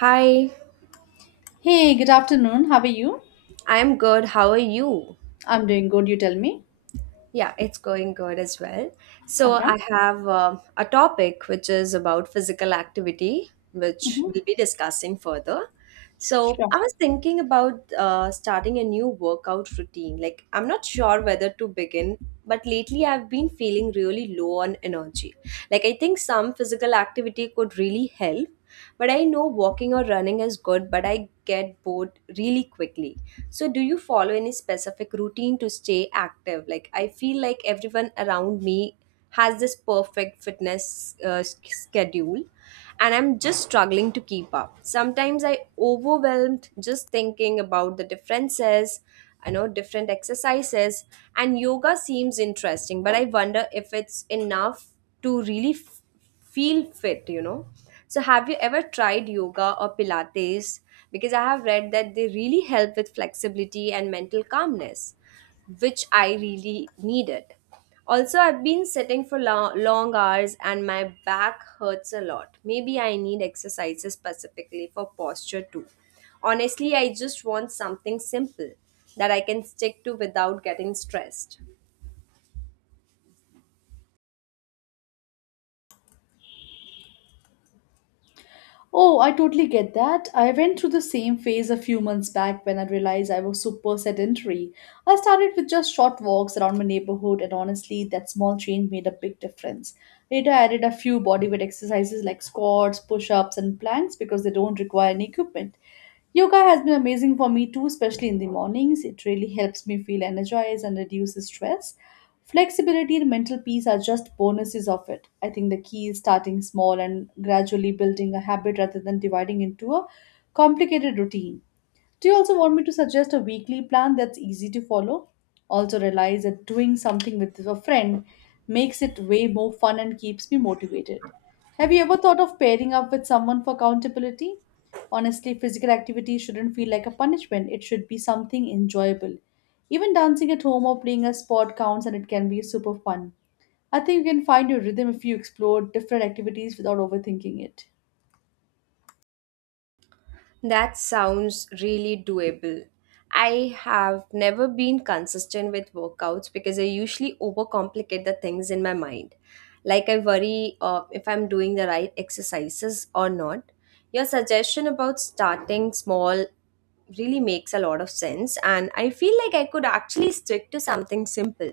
Hi, Hey, good afternoon. How are you? I'm good. How are you? I'm doing good. You tell me. Yeah, it's going good as well. So, Okay. I have a topic which is about physical activity, which we'll be discussing further. So, Sure. I was thinking about starting a new workout routine. Like, I'm not sure whether to begin, but lately I've been feeling really low on energy. Like, I think some physical activity could really help, but I know walking or running is good, but I get bored really quickly. So, do you follow any specific routine to stay active? Like, I feel like everyone around me has this perfect fitness schedule, and I'm just struggling to keep up. Sometimes I overwhelmed just thinking about the differences, different exercises, and yoga seems interesting, but I wonder if it's enough to really feel fit. So have you ever tried yoga or pilates? Because I have read that they really help with flexibility and mental calmness, which I really needed. Also, I've been sitting for long hours, and my back hurts a lot. Maybe I need exercises specifically for posture too. Honestly, I just want something simple that I can stick to without getting stressed. Oh, I totally get that. I went through the same phase a few months back when I realized I was super sedentary. I started with just short walks around my neighborhood, and honestly, that small change made a big difference. Later, I added a few bodyweight exercises like squats, push ups, and planks because they don't require any equipment. Yoga has been amazing for me too, especially in the mornings. It really helps me feel energized and reduces stress. Flexibility and mental peace are just bonuses of it. I think the key is starting small and gradually building a habit rather than dividing into a complicated routine. Do you also want me to suggest a weekly plan that's easy to follow? Also, realize that doing something with a friend makes it way more fun and keeps me motivated. Have you ever thought of pairing up with someone for accountability? Honestly, physical activity shouldn't feel like a punishment, it should be something enjoyable. Even dancing at home or playing a sport counts, and it can be super fun. I think you can find your rhythm if you explore different activities without overthinking it. That sounds really doable. I have never been consistent with workouts because I usually overcomplicate the things in my mind. Like, I worry if I'm doing the right exercises or not. Your suggestion about starting small really makes a lot of sense, and I feel like I could actually stick to something simple.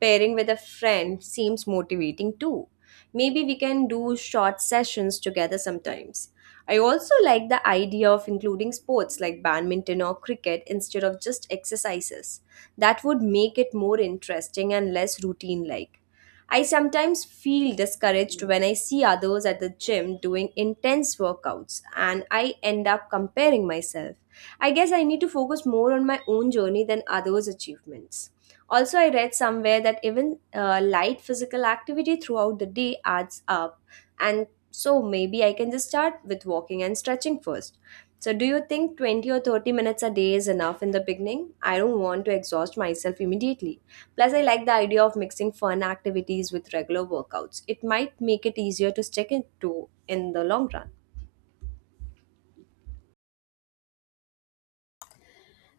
Pairing with a friend seems motivating too. Maybe we can do short sessions together sometimes. I also like the idea of including sports like badminton or cricket instead of just exercises. That would make it more interesting and less routine like. I sometimes feel discouraged when I see others at the gym doing intense workouts and I end up comparing myself. I guess I need to focus more on my own journey than others' achievements. Also, I read somewhere that even light physical activity throughout the day adds up, and so maybe I can just start with walking and stretching first. So, do you think 20 or 30 minutes a day is enough in the beginning? I don't want to exhaust myself immediately. Plus, I like the idea of mixing fun activities with regular workouts. It might make it easier to stick it to in the long run.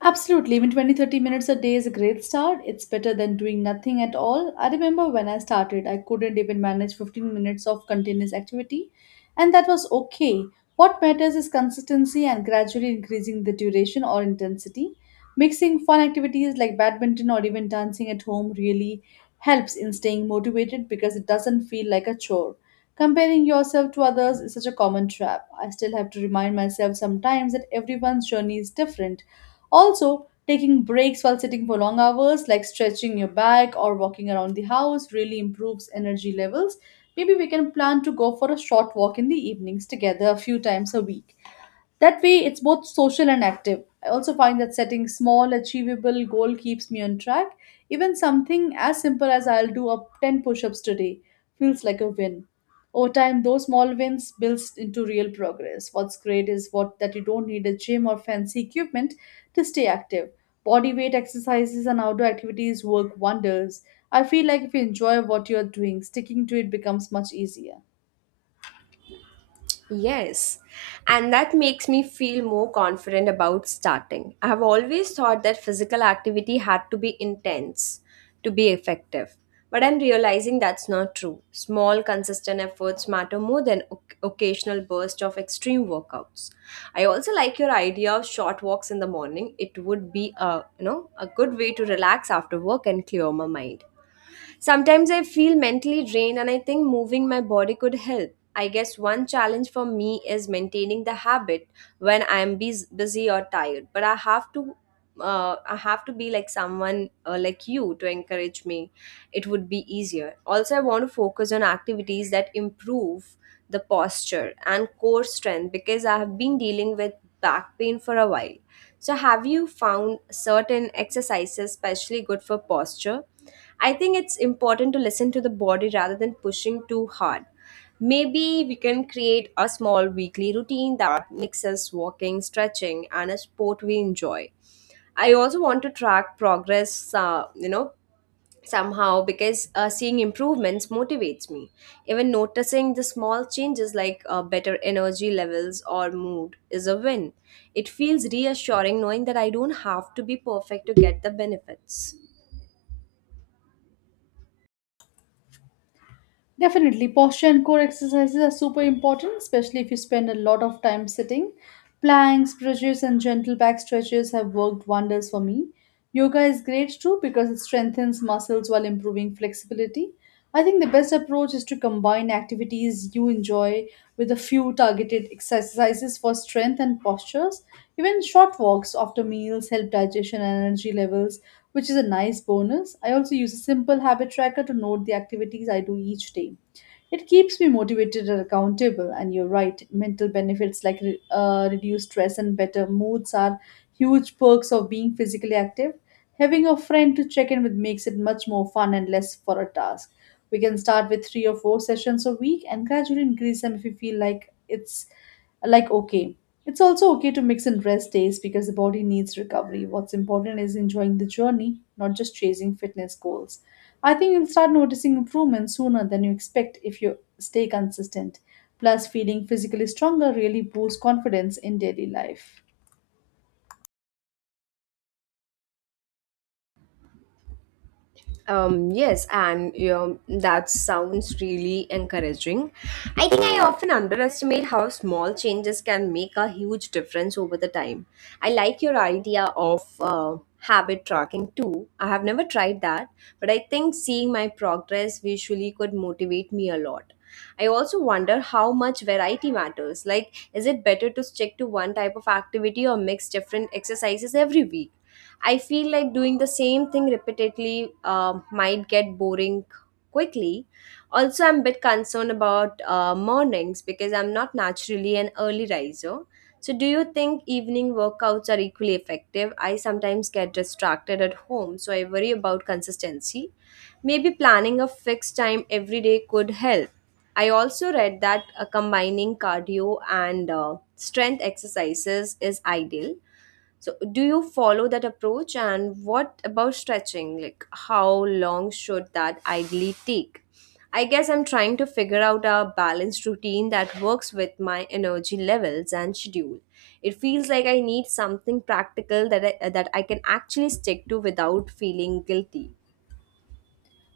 Absolutely, even 20-30 minutes a day is a great start. It's better than doing nothing at all. I remember when I started, I couldn't even manage 15 minutes of continuous activity, and that was okay. What matters is consistency and gradually increasing the duration or intensity. Mixing fun activities like badminton or even dancing at home really helps in staying motivated because it doesn't feel like a chore. Comparing yourself to others is such a common trap. I still have to remind myself sometimes that everyone's journey is different. Also, taking breaks while sitting for long hours, like stretching your back or walking around the house, really improves energy levels. Maybe we can plan to go for a short walk in the evenings together a few times a week. That way, it's both social and active. I also find that setting small, achievable goal keeps me on track. Even something as simple as I'll do up 10 push-ups today feels like a win. Over time, those small wins builds into real progress. What's great is what that you don't need a gym or fancy equipment to stay active. Body weight exercises and outdoor activities work wonders. I feel like if you enjoy what you're doing, sticking to it becomes much easier. Yes, and that makes me feel more confident about starting. I have always thought that physical activity had to be intense to be effective, but I'm realizing that's not true. Small, consistent efforts matter more than occasional bursts of extreme workouts. I also like your idea of short walks in the morning. It would be a good way to relax after work and clear my mind. Sometimes I feel mentally drained and I think moving my body could help. I guess one challenge for me is maintaining the habit when I am busy or tired, but I have to be like someone like you to encourage me. It would be easier. Also, I want to focus on activities that improve the posture and core strength because I have been dealing with back pain for a while. So, have you found certain exercises especially good for posture? I think it's important to listen to the body rather than pushing too hard. Maybe we can create a small weekly routine that mixes walking, stretching, and a sport we enjoy. I also want to track progress, somehow, because seeing improvements motivates me. Even noticing the small changes like better energy levels or mood is a win. It feels reassuring knowing that I don't have to be perfect to get the benefits. Definitely, posture and core exercises are super important, especially if you spend a lot of time sitting. Planks, stretches, and gentle back stretches have worked wonders for me. Yoga is great too because it strengthens muscles while improving flexibility. I think the best approach is to combine activities you enjoy with a few targeted exercises for strength and postures. Even short walks after meals help digestion and energy levels, which is a nice bonus. I also use a simple habit tracker to note the activities I do each day. It keeps me motivated and accountable, and you're right, mental benefits like reduced stress and better moods are huge perks of being physically active. Having a friend to check in with makes it much more fun and less for a task. We can start with three or four sessions a week and gradually increase them if you feel like it's like okay. It's also okay to mix in rest days because the body needs recovery. What's important is enjoying the journey, not just chasing fitness goals. I think you'll start noticing improvements sooner than you expect if you stay consistent. Plus, feeling physically stronger really boosts confidence in daily life. Yes, and that sounds really encouraging. I think I often underestimate how small changes can make a huge difference over the time. I like your idea of habit tracking too. I have never tried that, but I think seeing my progress visually could motivate me a lot. I also wonder how much variety matters. Like, is it better to stick to one type of activity or mix different exercises every week? I feel like doing the same thing repeatedly might get boring quickly. Also, I'm a bit concerned about mornings because I'm not naturally an early riser. So, do you think evening workouts are equally effective? I sometimes get distracted at home, so I worry about consistency. Maybe planning a fixed time every day could help. I also read that combining cardio and strength exercises is ideal. So, do you follow that approach? And what about stretching? Like, how long should that ideally take? I guess I'm trying to figure out a balanced routine that works with my energy levels and schedule. It feels like I need something practical that I can actually stick to without feeling guilty.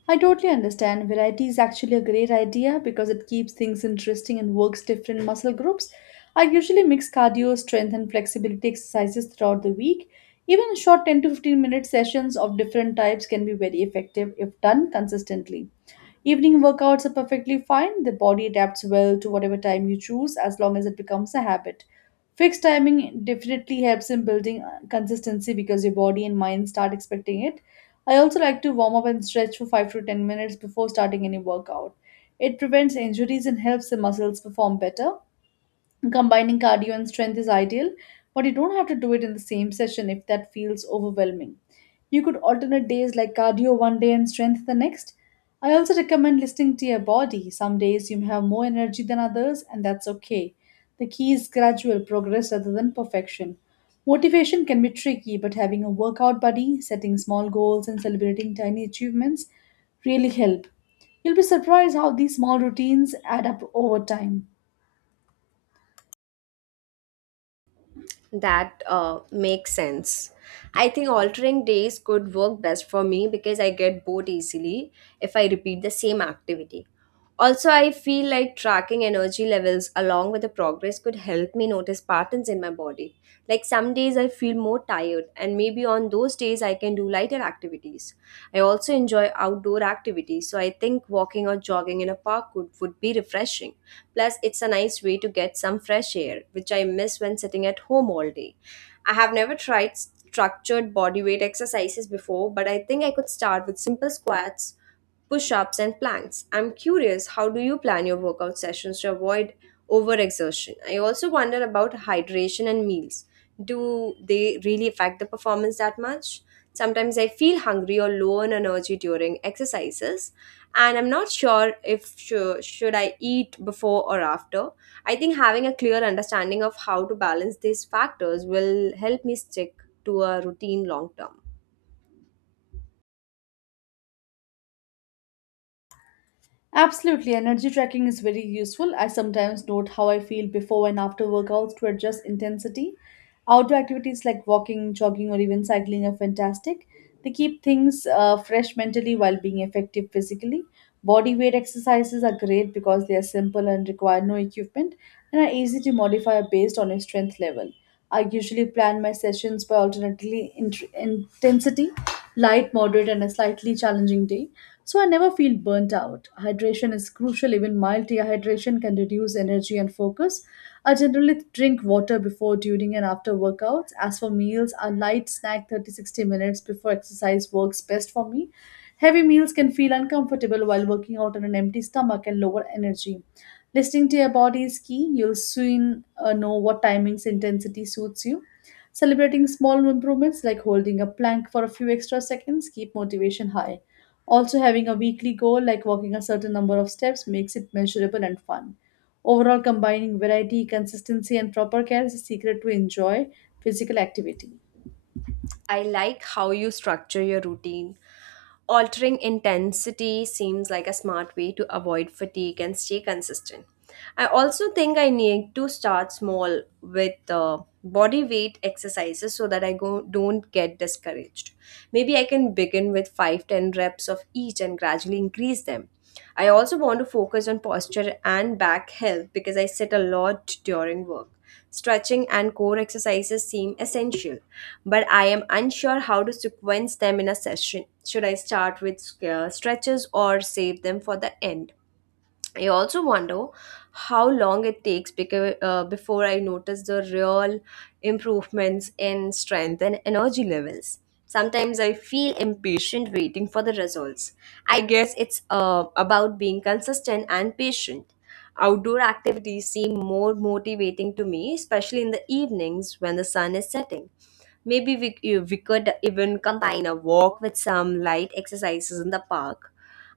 I totally understand. Variety is actually a great idea because it keeps things interesting and works different muscle groups. I usually mix cardio, strength, and flexibility exercises throughout the week. Even short 10 to 15 minute sessions of different types can be very effective if done consistently. Evening workouts are perfectly fine. The body adapts well to whatever time you choose as long as it becomes a habit. Fixed timing definitely helps in building consistency because your body and mind start expecting it. I also like to warm up and stretch for 5 to 10 minutes before starting any workout. It prevents injuries and helps the muscles perform better. Combining cardio and strength is ideal, but you don't have to do it in the same session if that feels overwhelming. You could alternate days like cardio one day and strength the next. I also recommend listening to your body. Some days you may have more energy than others, and that's okay. The key is gradual progress rather than perfection. Motivation can be tricky, but having a workout buddy, setting small goals, and celebrating tiny achievements really help. You'll be surprised how these small routines add up over time. That makes sense. I think altering days could work best for me because I get bored easily if I repeat the same activity. Also, I feel like tracking energy levels along with the progress could help me notice patterns in my body. Like, some days I feel more tired, and maybe on those days I can do lighter activities. I also enjoy outdoor activities, so I think walking or jogging in a park would be refreshing. Plus, it's a nice way to get some fresh air, which I miss when sitting at home all day. I have never tried structured bodyweight exercises before, but I think I could start with simple squats, push ups, and planks. I'm curious, how do you plan your workout sessions to avoid overexertion? I also wonder about hydration and meals. Do they really affect the performance that much? Sometimes I feel hungry or low on energy during exercises, and I'm not sure if should I eat before or after. I think having a clear understanding of how to balance these factors will help me stick to a routine long term. Absolutely, energy tracking is very useful. I sometimes note how I feel before and after workouts to adjust intensity. Outdoor activities like walking, jogging, or even cycling are fantastic. They keep things fresh mentally while being effective physically. Body weight exercises are great because they are simple and require no equipment and are easy to modify based on your strength level. I usually plan my sessions by intensity, light, moderate, and a slightly challenging day. So I never feel burnt out. Hydration is crucial. Even mild dehydration can reduce energy and focus. I generally drink water before, during, and after workouts. As for meals, a light snack 30-60 minutes before exercise works best for me. Heavy meals can feel uncomfortable while working out on an empty stomach and lower energy. Listening to your body is key. You'll soon know what timings intensity suits you. Celebrating small improvements like holding a plank for a few extra seconds keep motivation high. Also, having a weekly goal like walking a certain number of steps makes it measurable and fun. Overall, combining variety, consistency, and proper care is the secret to enjoy physical activity. I like how you structure your routine. Altering intensity seems like a smart way to avoid fatigue and stay consistent. I also think I need to start small with body weight exercises so that don't get discouraged. Maybe I can begin with 5 to 10 reps of each and gradually increase them. I also want to focus on posture and back health because I sit a lot during work stretching, and core exercises seem essential, but I am unsure how to sequence them in a session. Should I start with stretches or save them for the end? I also wonder how long it takes because, before I notice the real improvements in strength and energy levels. Sometimes I feel impatient waiting for the results. I guess it's about being consistent and patient. Outdoor activities seem more motivating to me, especially in the evenings when the sun is setting. Maybe we could even combine a walk with some light exercises in the park.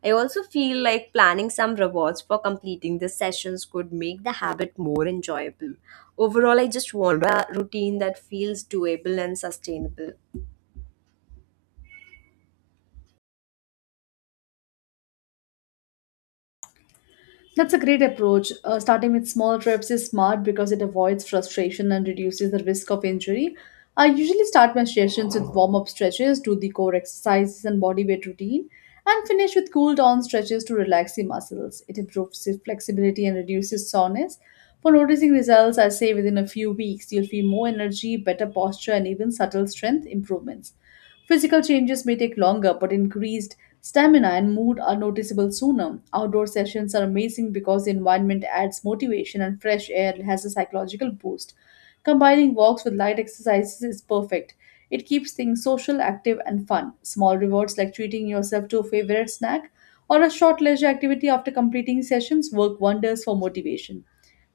I also feel like planning some rewards for completing the sessions could make the habit more enjoyable. Overall, I just want a routine that feels doable and sustainable. That's a great approach. Starting with small reps is smart because it avoids frustration and reduces the risk of injury. I usually start my sessions with warm up stretches, do the core exercises and body weight routine, and finish with cool down stretches to relax the muscles. It improves flexibility and reduces soreness. For noticing results, I say within a few weeks, you'll feel more energy, better posture, and even subtle strength improvements. Physical changes may take longer, but increased stamina and mood are noticeable sooner. Outdoor sessions are amazing because the environment adds motivation and fresh air has a psychological boost. Combining walks with light exercises is perfect. It keeps things social, active, and fun. Small rewards like treating yourself to a favorite snack or a short leisure activity after completing sessions work wonders for motivation.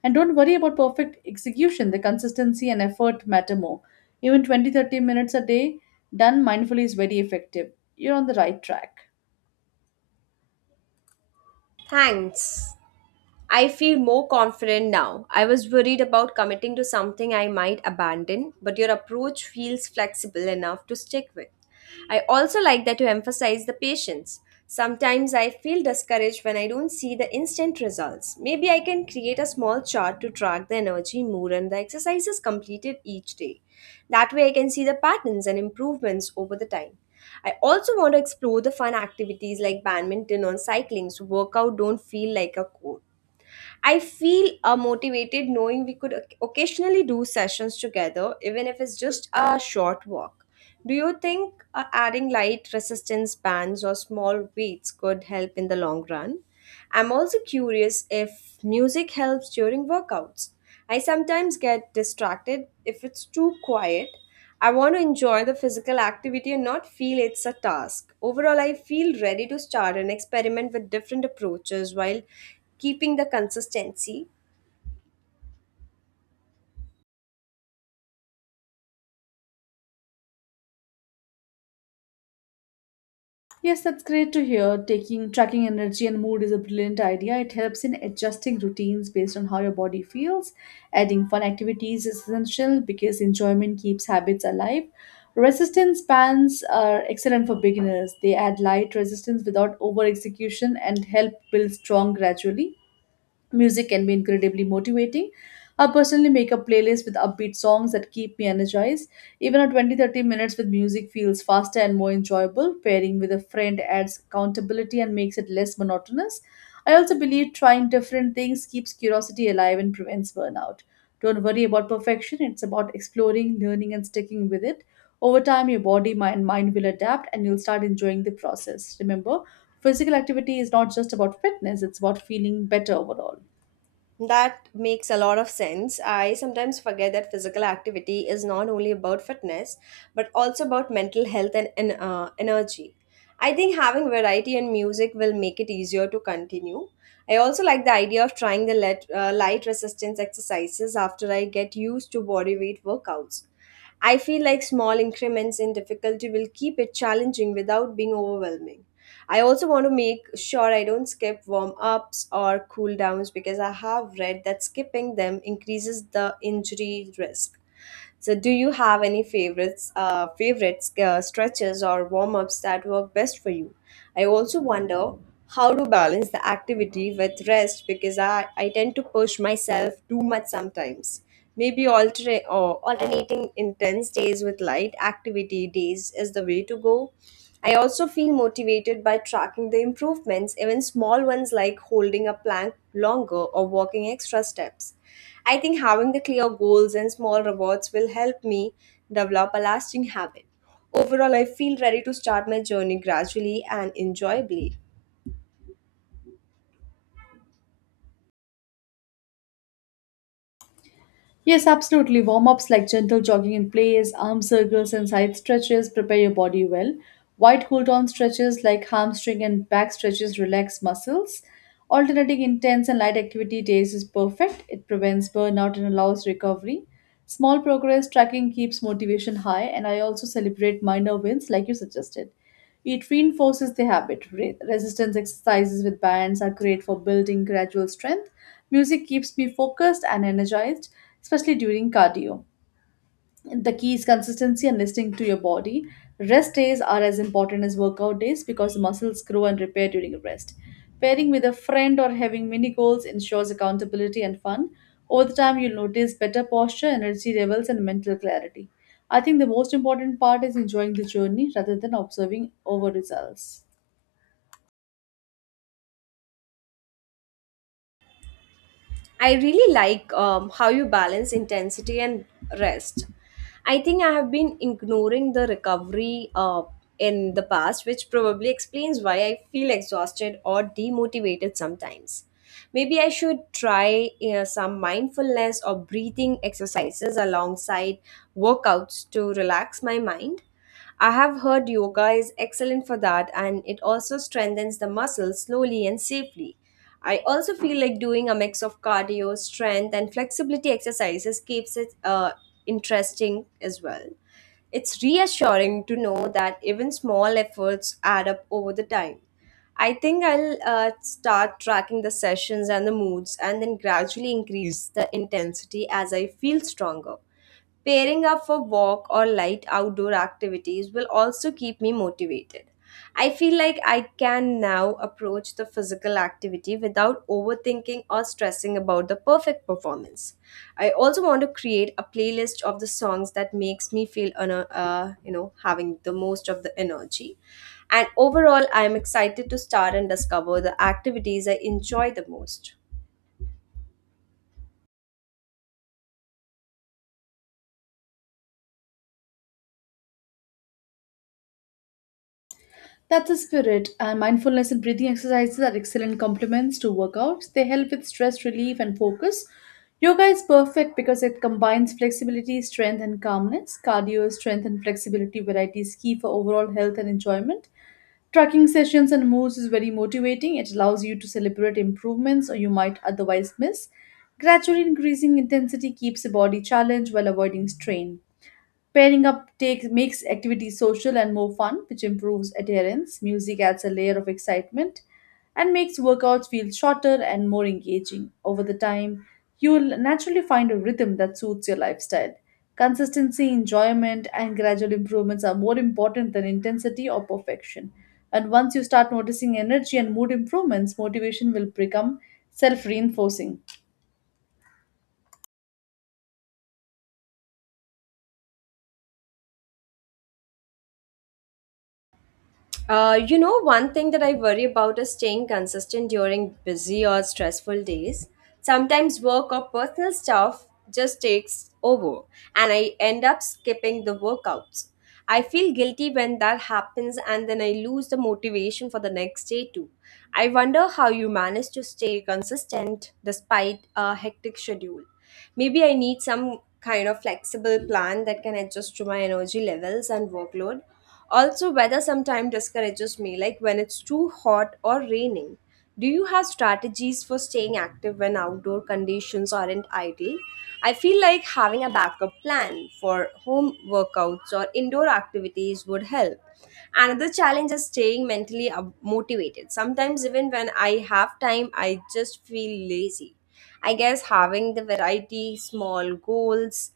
And don't worry about perfect execution, the consistency and effort matter more. Even 20, 30 minutes a day done mindfully is very effective. You're on the right track. Thanks. I feel more confident now. I was worried about committing to something I might abandon, but your approach feels flexible enough to stick with. I also like that you emphasize the patience. Sometimes I feel discouraged when I don't see the instant results. Maybe I can create a small chart to track the energy, mood, and the exercises completed each day. That way, I can see the patterns and improvements over the time. I also want to explore the fun activities like badminton or cycling so workout don't feel like a chore. I feel motivated knowing we could occasionally do sessions together, even if it's just a short walk. Do you think adding light resistance bands or small weights could help in the long run? I'm also curious if music helps during workouts. I sometimes get distracted if it's too quiet. I want to enjoy the physical activity and not feel it's a task. Overall, I feel ready to start and experiment with different approaches while keeping the consistency. Yes, that's great to hear. Taking tracking energy and mood is a brilliant idea. It helps in adjusting routines based on how your body feels. Adding fun activities is essential because enjoyment keeps habits alive. Resistance bands are excellent for beginners. They add light resistance without over execution and help build strong gradually. Music can be incredibly motivating. I personally make a playlist with upbeat songs that keep me energized. Even a 20-30 minutes with music feels faster and more enjoyable. Pairing with a friend adds accountability and makes it less monotonous. I also believe trying different things keeps curiosity alive and prevents burnout. Don't worry about perfection, it's about exploring, learning, and sticking with it. Over time, your body, mind will adapt and you'll start enjoying the process. Remember, physical activity is not just about fitness, it's about feeling better overall. That makes a lot of sense. I sometimes forget that physical activity is not only about fitness, but also about mental health and, energy. I think having variety and music will make it easier to continue. I also like the idea of trying the light resistance exercises after I get used to body weight workouts. I feel like small increments in difficulty will keep it challenging without being overwhelming. I also want to make sure I don't skip warm ups or cool downs because I have read that skipping them increases the injury risk. So, do you have any favorites, stretches or warm ups that work best for you? I also wonder how to balance the activity with rest because I tend to push myself too much sometimes. Maybe alternating intense days with light activity days is the way to go. I also feel motivated by tracking the improvements, even small ones like holding a plank longer or walking extra steps. I think having the clear goals and small rewards will help me develop a lasting habit. Overall, I feel ready to start my journey gradually and enjoyably. Yes, absolutely. Warm ups like gentle jogging in place, arm circles, and side stretches prepare your body well. Wide cool down stretches like hamstring and back stretches relax muscles. Alternating intense and light activity days is perfect. It prevents burnout and allows recovery. Small progress tracking keeps motivation high, and I also celebrate minor wins like you suggested. It reinforces the habit. Re- resistance exercises with bands are great for building gradual strength. Music keeps me focused and energized, especially during cardio. The key is consistency and listening to your body. Rest days are as important as workout days because muscles grow and repair during rest. Pairing with a friend or having mini goals ensures accountability and fun. Over the time, you'll notice better posture, energy levels, and mental clarity. I think the most important part is enjoying the journey rather than observing over results. I really like how you balance intensity and rest. I think I have been ignoring the recovery in the past, which probably explains why I feel exhausted or demotivated sometimes. Maybe I should try some mindfulness or breathing exercises alongside workouts to relax my mind. I have heard yoga is excellent for that, and it also strengthens the muscles slowly and safely. I also feel like doing a mix of cardio, strength, and flexibility exercises keeps it interesting as well. It's reassuring to know that even small efforts add up over the time. I think I'll start tracking the sessions and the moods and then gradually increase the intensity as I feel stronger. Pairing up for walk or light outdoor activities will also keep me motivated. I feel like I can now approach the physical activity without overthinking or stressing about the perfect performance. I also want to create a playlist of the songs that makes me feel having the most of the energy. And overall, I am excited to start and discover the activities I enjoy the most. That's the spirit. And mindfulness and breathing exercises are excellent complements to workouts. They help with stress relief and focus. Yoga is perfect because it combines flexibility, strength, and calmness. Cardio, strength, and flexibility variety is key for overall health and enjoyment. Tracking sessions and moves is very motivating. It allows you to celebrate improvements or you might otherwise miss. Gradually increasing intensity keeps the body challenged while avoiding strain. Pairing up takes makes activities social and more fun, which improves adherence. Music adds a layer of excitement and makes workouts feel shorter and more engaging. Over the time, you'll naturally find a rhythm that suits your lifestyle. Consistency, enjoyment, and gradual improvements are more important than intensity or perfection. And once you start noticing energy and mood improvements, motivation will become self reinforcing. One thing that I worry about is staying consistent during busy or stressful days. Sometimes work or personal stuff just takes over, and I end up skipping the workouts. I feel guilty when that happens, and then I lose the motivation for the next day, too. I wonder how you manage to stay consistent despite a hectic schedule. Maybe I need some kind of flexible plan that can adjust to my energy levels and workload. Also, weather sometimes discourages me, like when it's too hot or raining. Do you have strategies for staying active when outdoor conditions aren't ideal? I feel like having a backup plan for home workouts or indoor activities would help. Another challenge is staying motivated. Sometimes, even when I have time, I just feel lazy. I guess having the variety, small goals,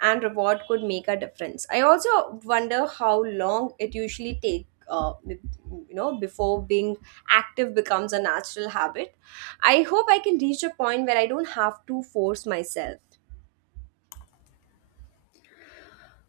and reward could make a difference. I also wonder how long it usually take. Before being active becomes a natural habit, I hope I can reach a point where I don't have to force myself.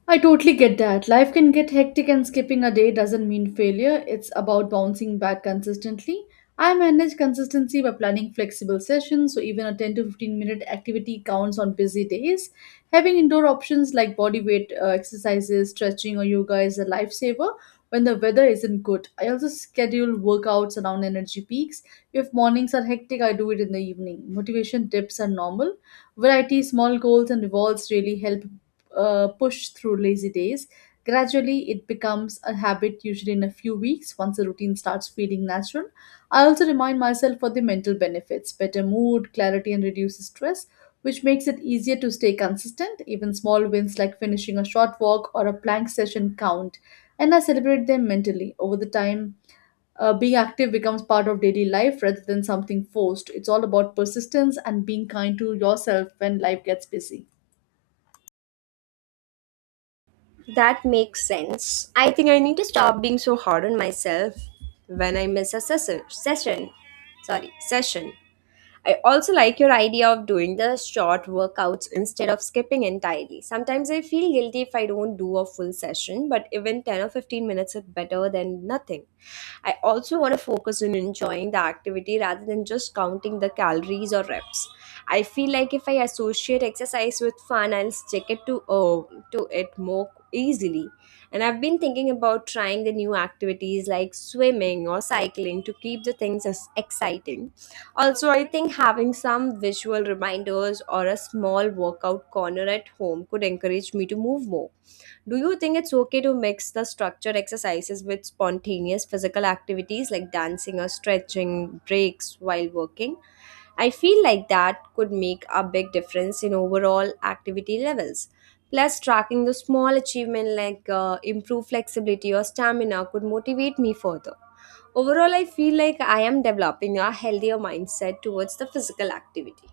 I totally get that. Life can get hectic, and skipping a day doesn't mean failure. It's about bouncing back consistently. I manage consistency by planning flexible sessions, so even a 10 to 15 minute activity counts on busy days. Having indoor options like body weight exercises, stretching, or yoga is a lifesaver when the weather isn't good. I also schedule workouts around energy peaks. If mornings are hectic, I do it in the evening. Motivation dips are normal. Variety, small goals, and rewards really help push through lazy days. Gradually, it becomes a habit, usually in a few weeks, once the routine starts feeling natural. I also remind myself for the mental benefits better mood, clarity, and reduces stress, which makes it easier to stay consistent. Even small wins like finishing a short walk or a plank session count, and I celebrate them mentally. Over the time, being active becomes part of daily life rather than something forced. It's all about persistence and being kind to yourself when life gets busy. That makes sense. I think I need to stop being so hard on myself when I miss a session, sorry, session. I also like your idea of doing the short workouts instead of skipping entirely. Sometimes I feel guilty if I don't do a full session, but even 10 or 15 minutes is better than nothing. I also want to focus on enjoying the activity rather than just counting the calories or reps. I feel like if I associate exercise with fun, I'll stick it to it more easily. And I've been thinking about trying the new activities like swimming or cycling to keep the things as exciting. Also, I think having some visual reminders or a small workout corner at home could encourage me to move more. Do you think it's okay to mix the structured exercises with spontaneous physical activities like dancing or stretching breaks while working? I feel like that could make a big difference in overall activity levels. Plus, tracking the small achievement like improved flexibility or stamina could motivate me further. Overall, I feel like I am developing a healthier mindset towards the physical activity.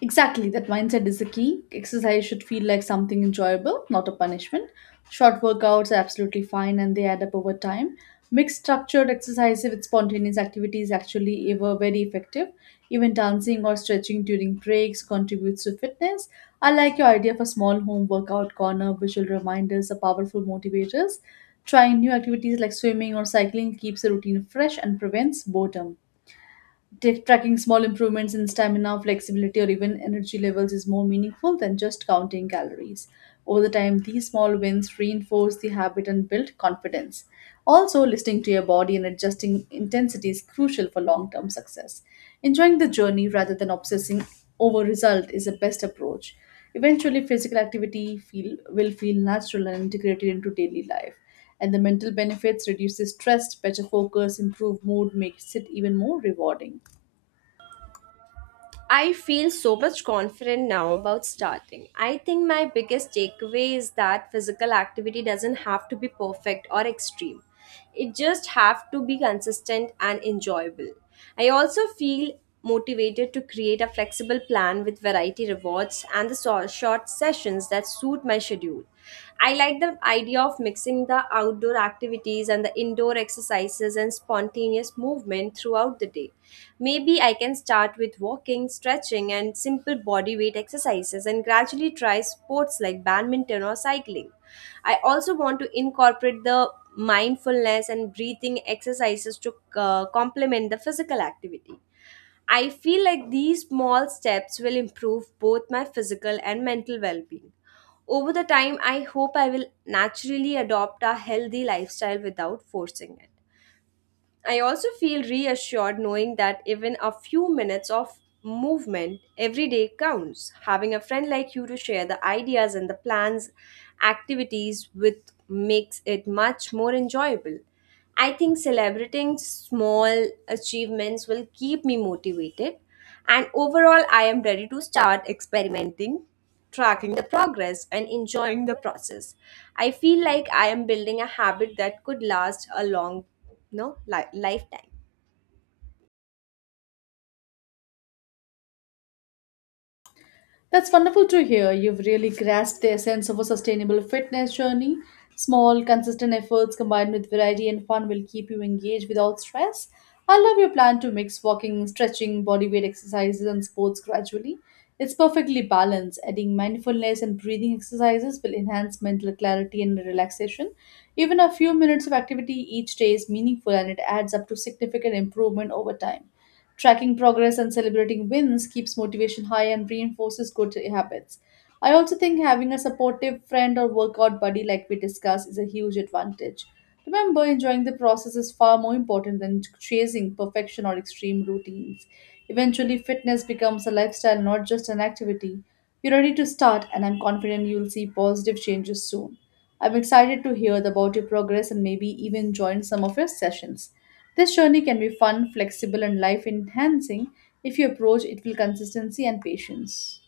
Exactly, that mindset is the key. Exercise should feel like something enjoyable, not a punishment. Short workouts are absolutely fine and they add up over time. Mixed structured exercise with spontaneous activities actually ever very effective. Even dancing or stretching during breaks contributes to fitness. I like your idea of a small home workout corner. Visual reminders are powerful motivators. Trying new activities like swimming or cycling keeps the routine fresh and prevents boredom. Tracking small improvements in stamina, flexibility, or even energy levels is more meaningful than just counting calories. Over the time, these small wins reinforce the habit and build confidence. Also, listening to your body and adjusting intensity is crucial for long term success. Enjoying the journey rather than obsessing over result is the best approach. Eventually, physical activity will feel natural and integrated into daily life. And the mental benefits reduces stress, better focus, improve mood, makes it even more rewarding. I feel so much confident now about starting. I think my biggest takeaway is that physical activity doesn't have to be perfect or extreme. It just have to be consistent and enjoyable. I also feel motivated to create a flexible plan with variety rewards and the short sessions that suit my schedule. I like the idea of mixing the outdoor activities and the indoor exercises and spontaneous movement throughout the day. Maybe I can start with walking, stretching, and simple body weight exercises and gradually try sports like badminton or cycling. I also want to incorporate the mindfulness and breathing exercises to complement the physical activity. I feel like these small steps will improve both my physical and mental well being. Over the time, I hope I will naturally adopt a healthy lifestyle without forcing it. I also feel reassured knowing that even a few minutes of movement every day counts. Having a friend like you to share the ideas and the plans, activities with, makes it much more enjoyable. I think celebrating small achievements will keep me motivated, and overall, I am ready to start experimenting, tracking the progress, and enjoying the process. I feel like I am building a habit that could last a long no li- lifetime. That's wonderful to hear. You've really grasped the essence of a sustainable fitness journey. Small, consistent efforts combined with variety and fun will keep you engaged without stress. I love your plan to mix walking, stretching, bodyweight exercises, and sports gradually. It's perfectly balanced. Adding mindfulness and breathing exercises will enhance mental clarity and relaxation. Even a few minutes of activity each day is meaningful and it adds up to significant improvement over time. Tracking progress and celebrating wins keeps motivation high and reinforces good habits. I also think having a supportive friend or workout buddy, like we discussed, is a huge advantage. Remember, enjoying the process is far more important than chasing perfection or extreme routines. Eventually, fitness becomes a lifestyle, not just an activity. You're ready to start, and I'm confident you'll see positive changes soon. I'm excited to hear about your progress and maybe even join some of your sessions. This journey can be fun, flexible, and life enhancing if you approach it with consistency and patience.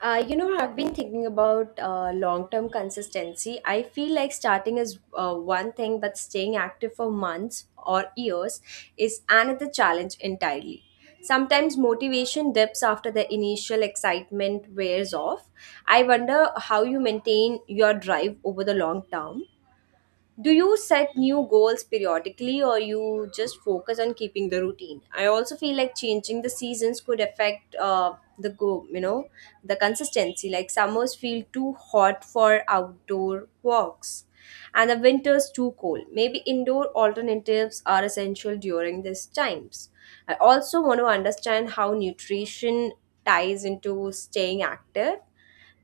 I've been thinking about long-term consistency. I feel like starting is one thing, but staying active for months or years is another challenge entirely. Sometimes motivation dips after the initial excitement wears off. I wonder how you maintain your drive over the long term. Do you set new goals periodically, or you just focus on keeping the routine? I also feel like changing the seasons could affect the go, you know, the consistency. Like summers feel too hot for outdoor walks and the winters too cold. Maybe indoor alternatives are essential during these times. I also want to understand how nutrition ties into staying active.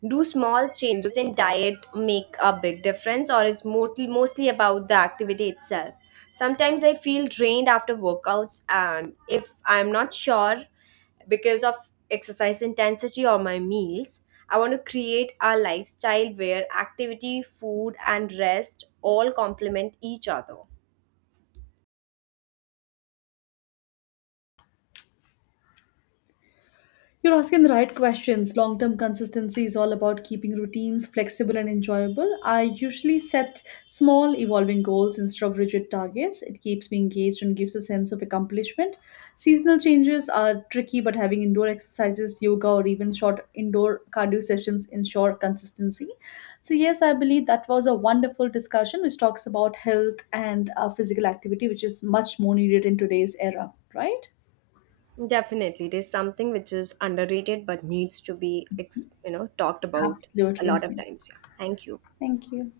Do small changes in diet make a big difference, or is mostly about the activity itself? Sometimes I feel drained after workouts, and if I'm not sure because of exercise intensity or my meals, I want to create a lifestyle where activity, food, and rest all complement each other. You're asking the right questions. Long term consistency is all about keeping routines flexible and enjoyable. I usually set small, evolving goals instead of rigid targets. It keeps me engaged and gives a sense of accomplishment. Seasonal changes are tricky, but having indoor exercises, yoga, or even short indoor cardio sessions ensure consistency. So, yes, I believe that was a wonderful discussion which talks about health and physical activity, which is much more needed in today's era, right? Definitely, it is something which is underrated but needs to be, talked about a Absolutely. lot of Yes. times. Yeah, thank you. Thank you.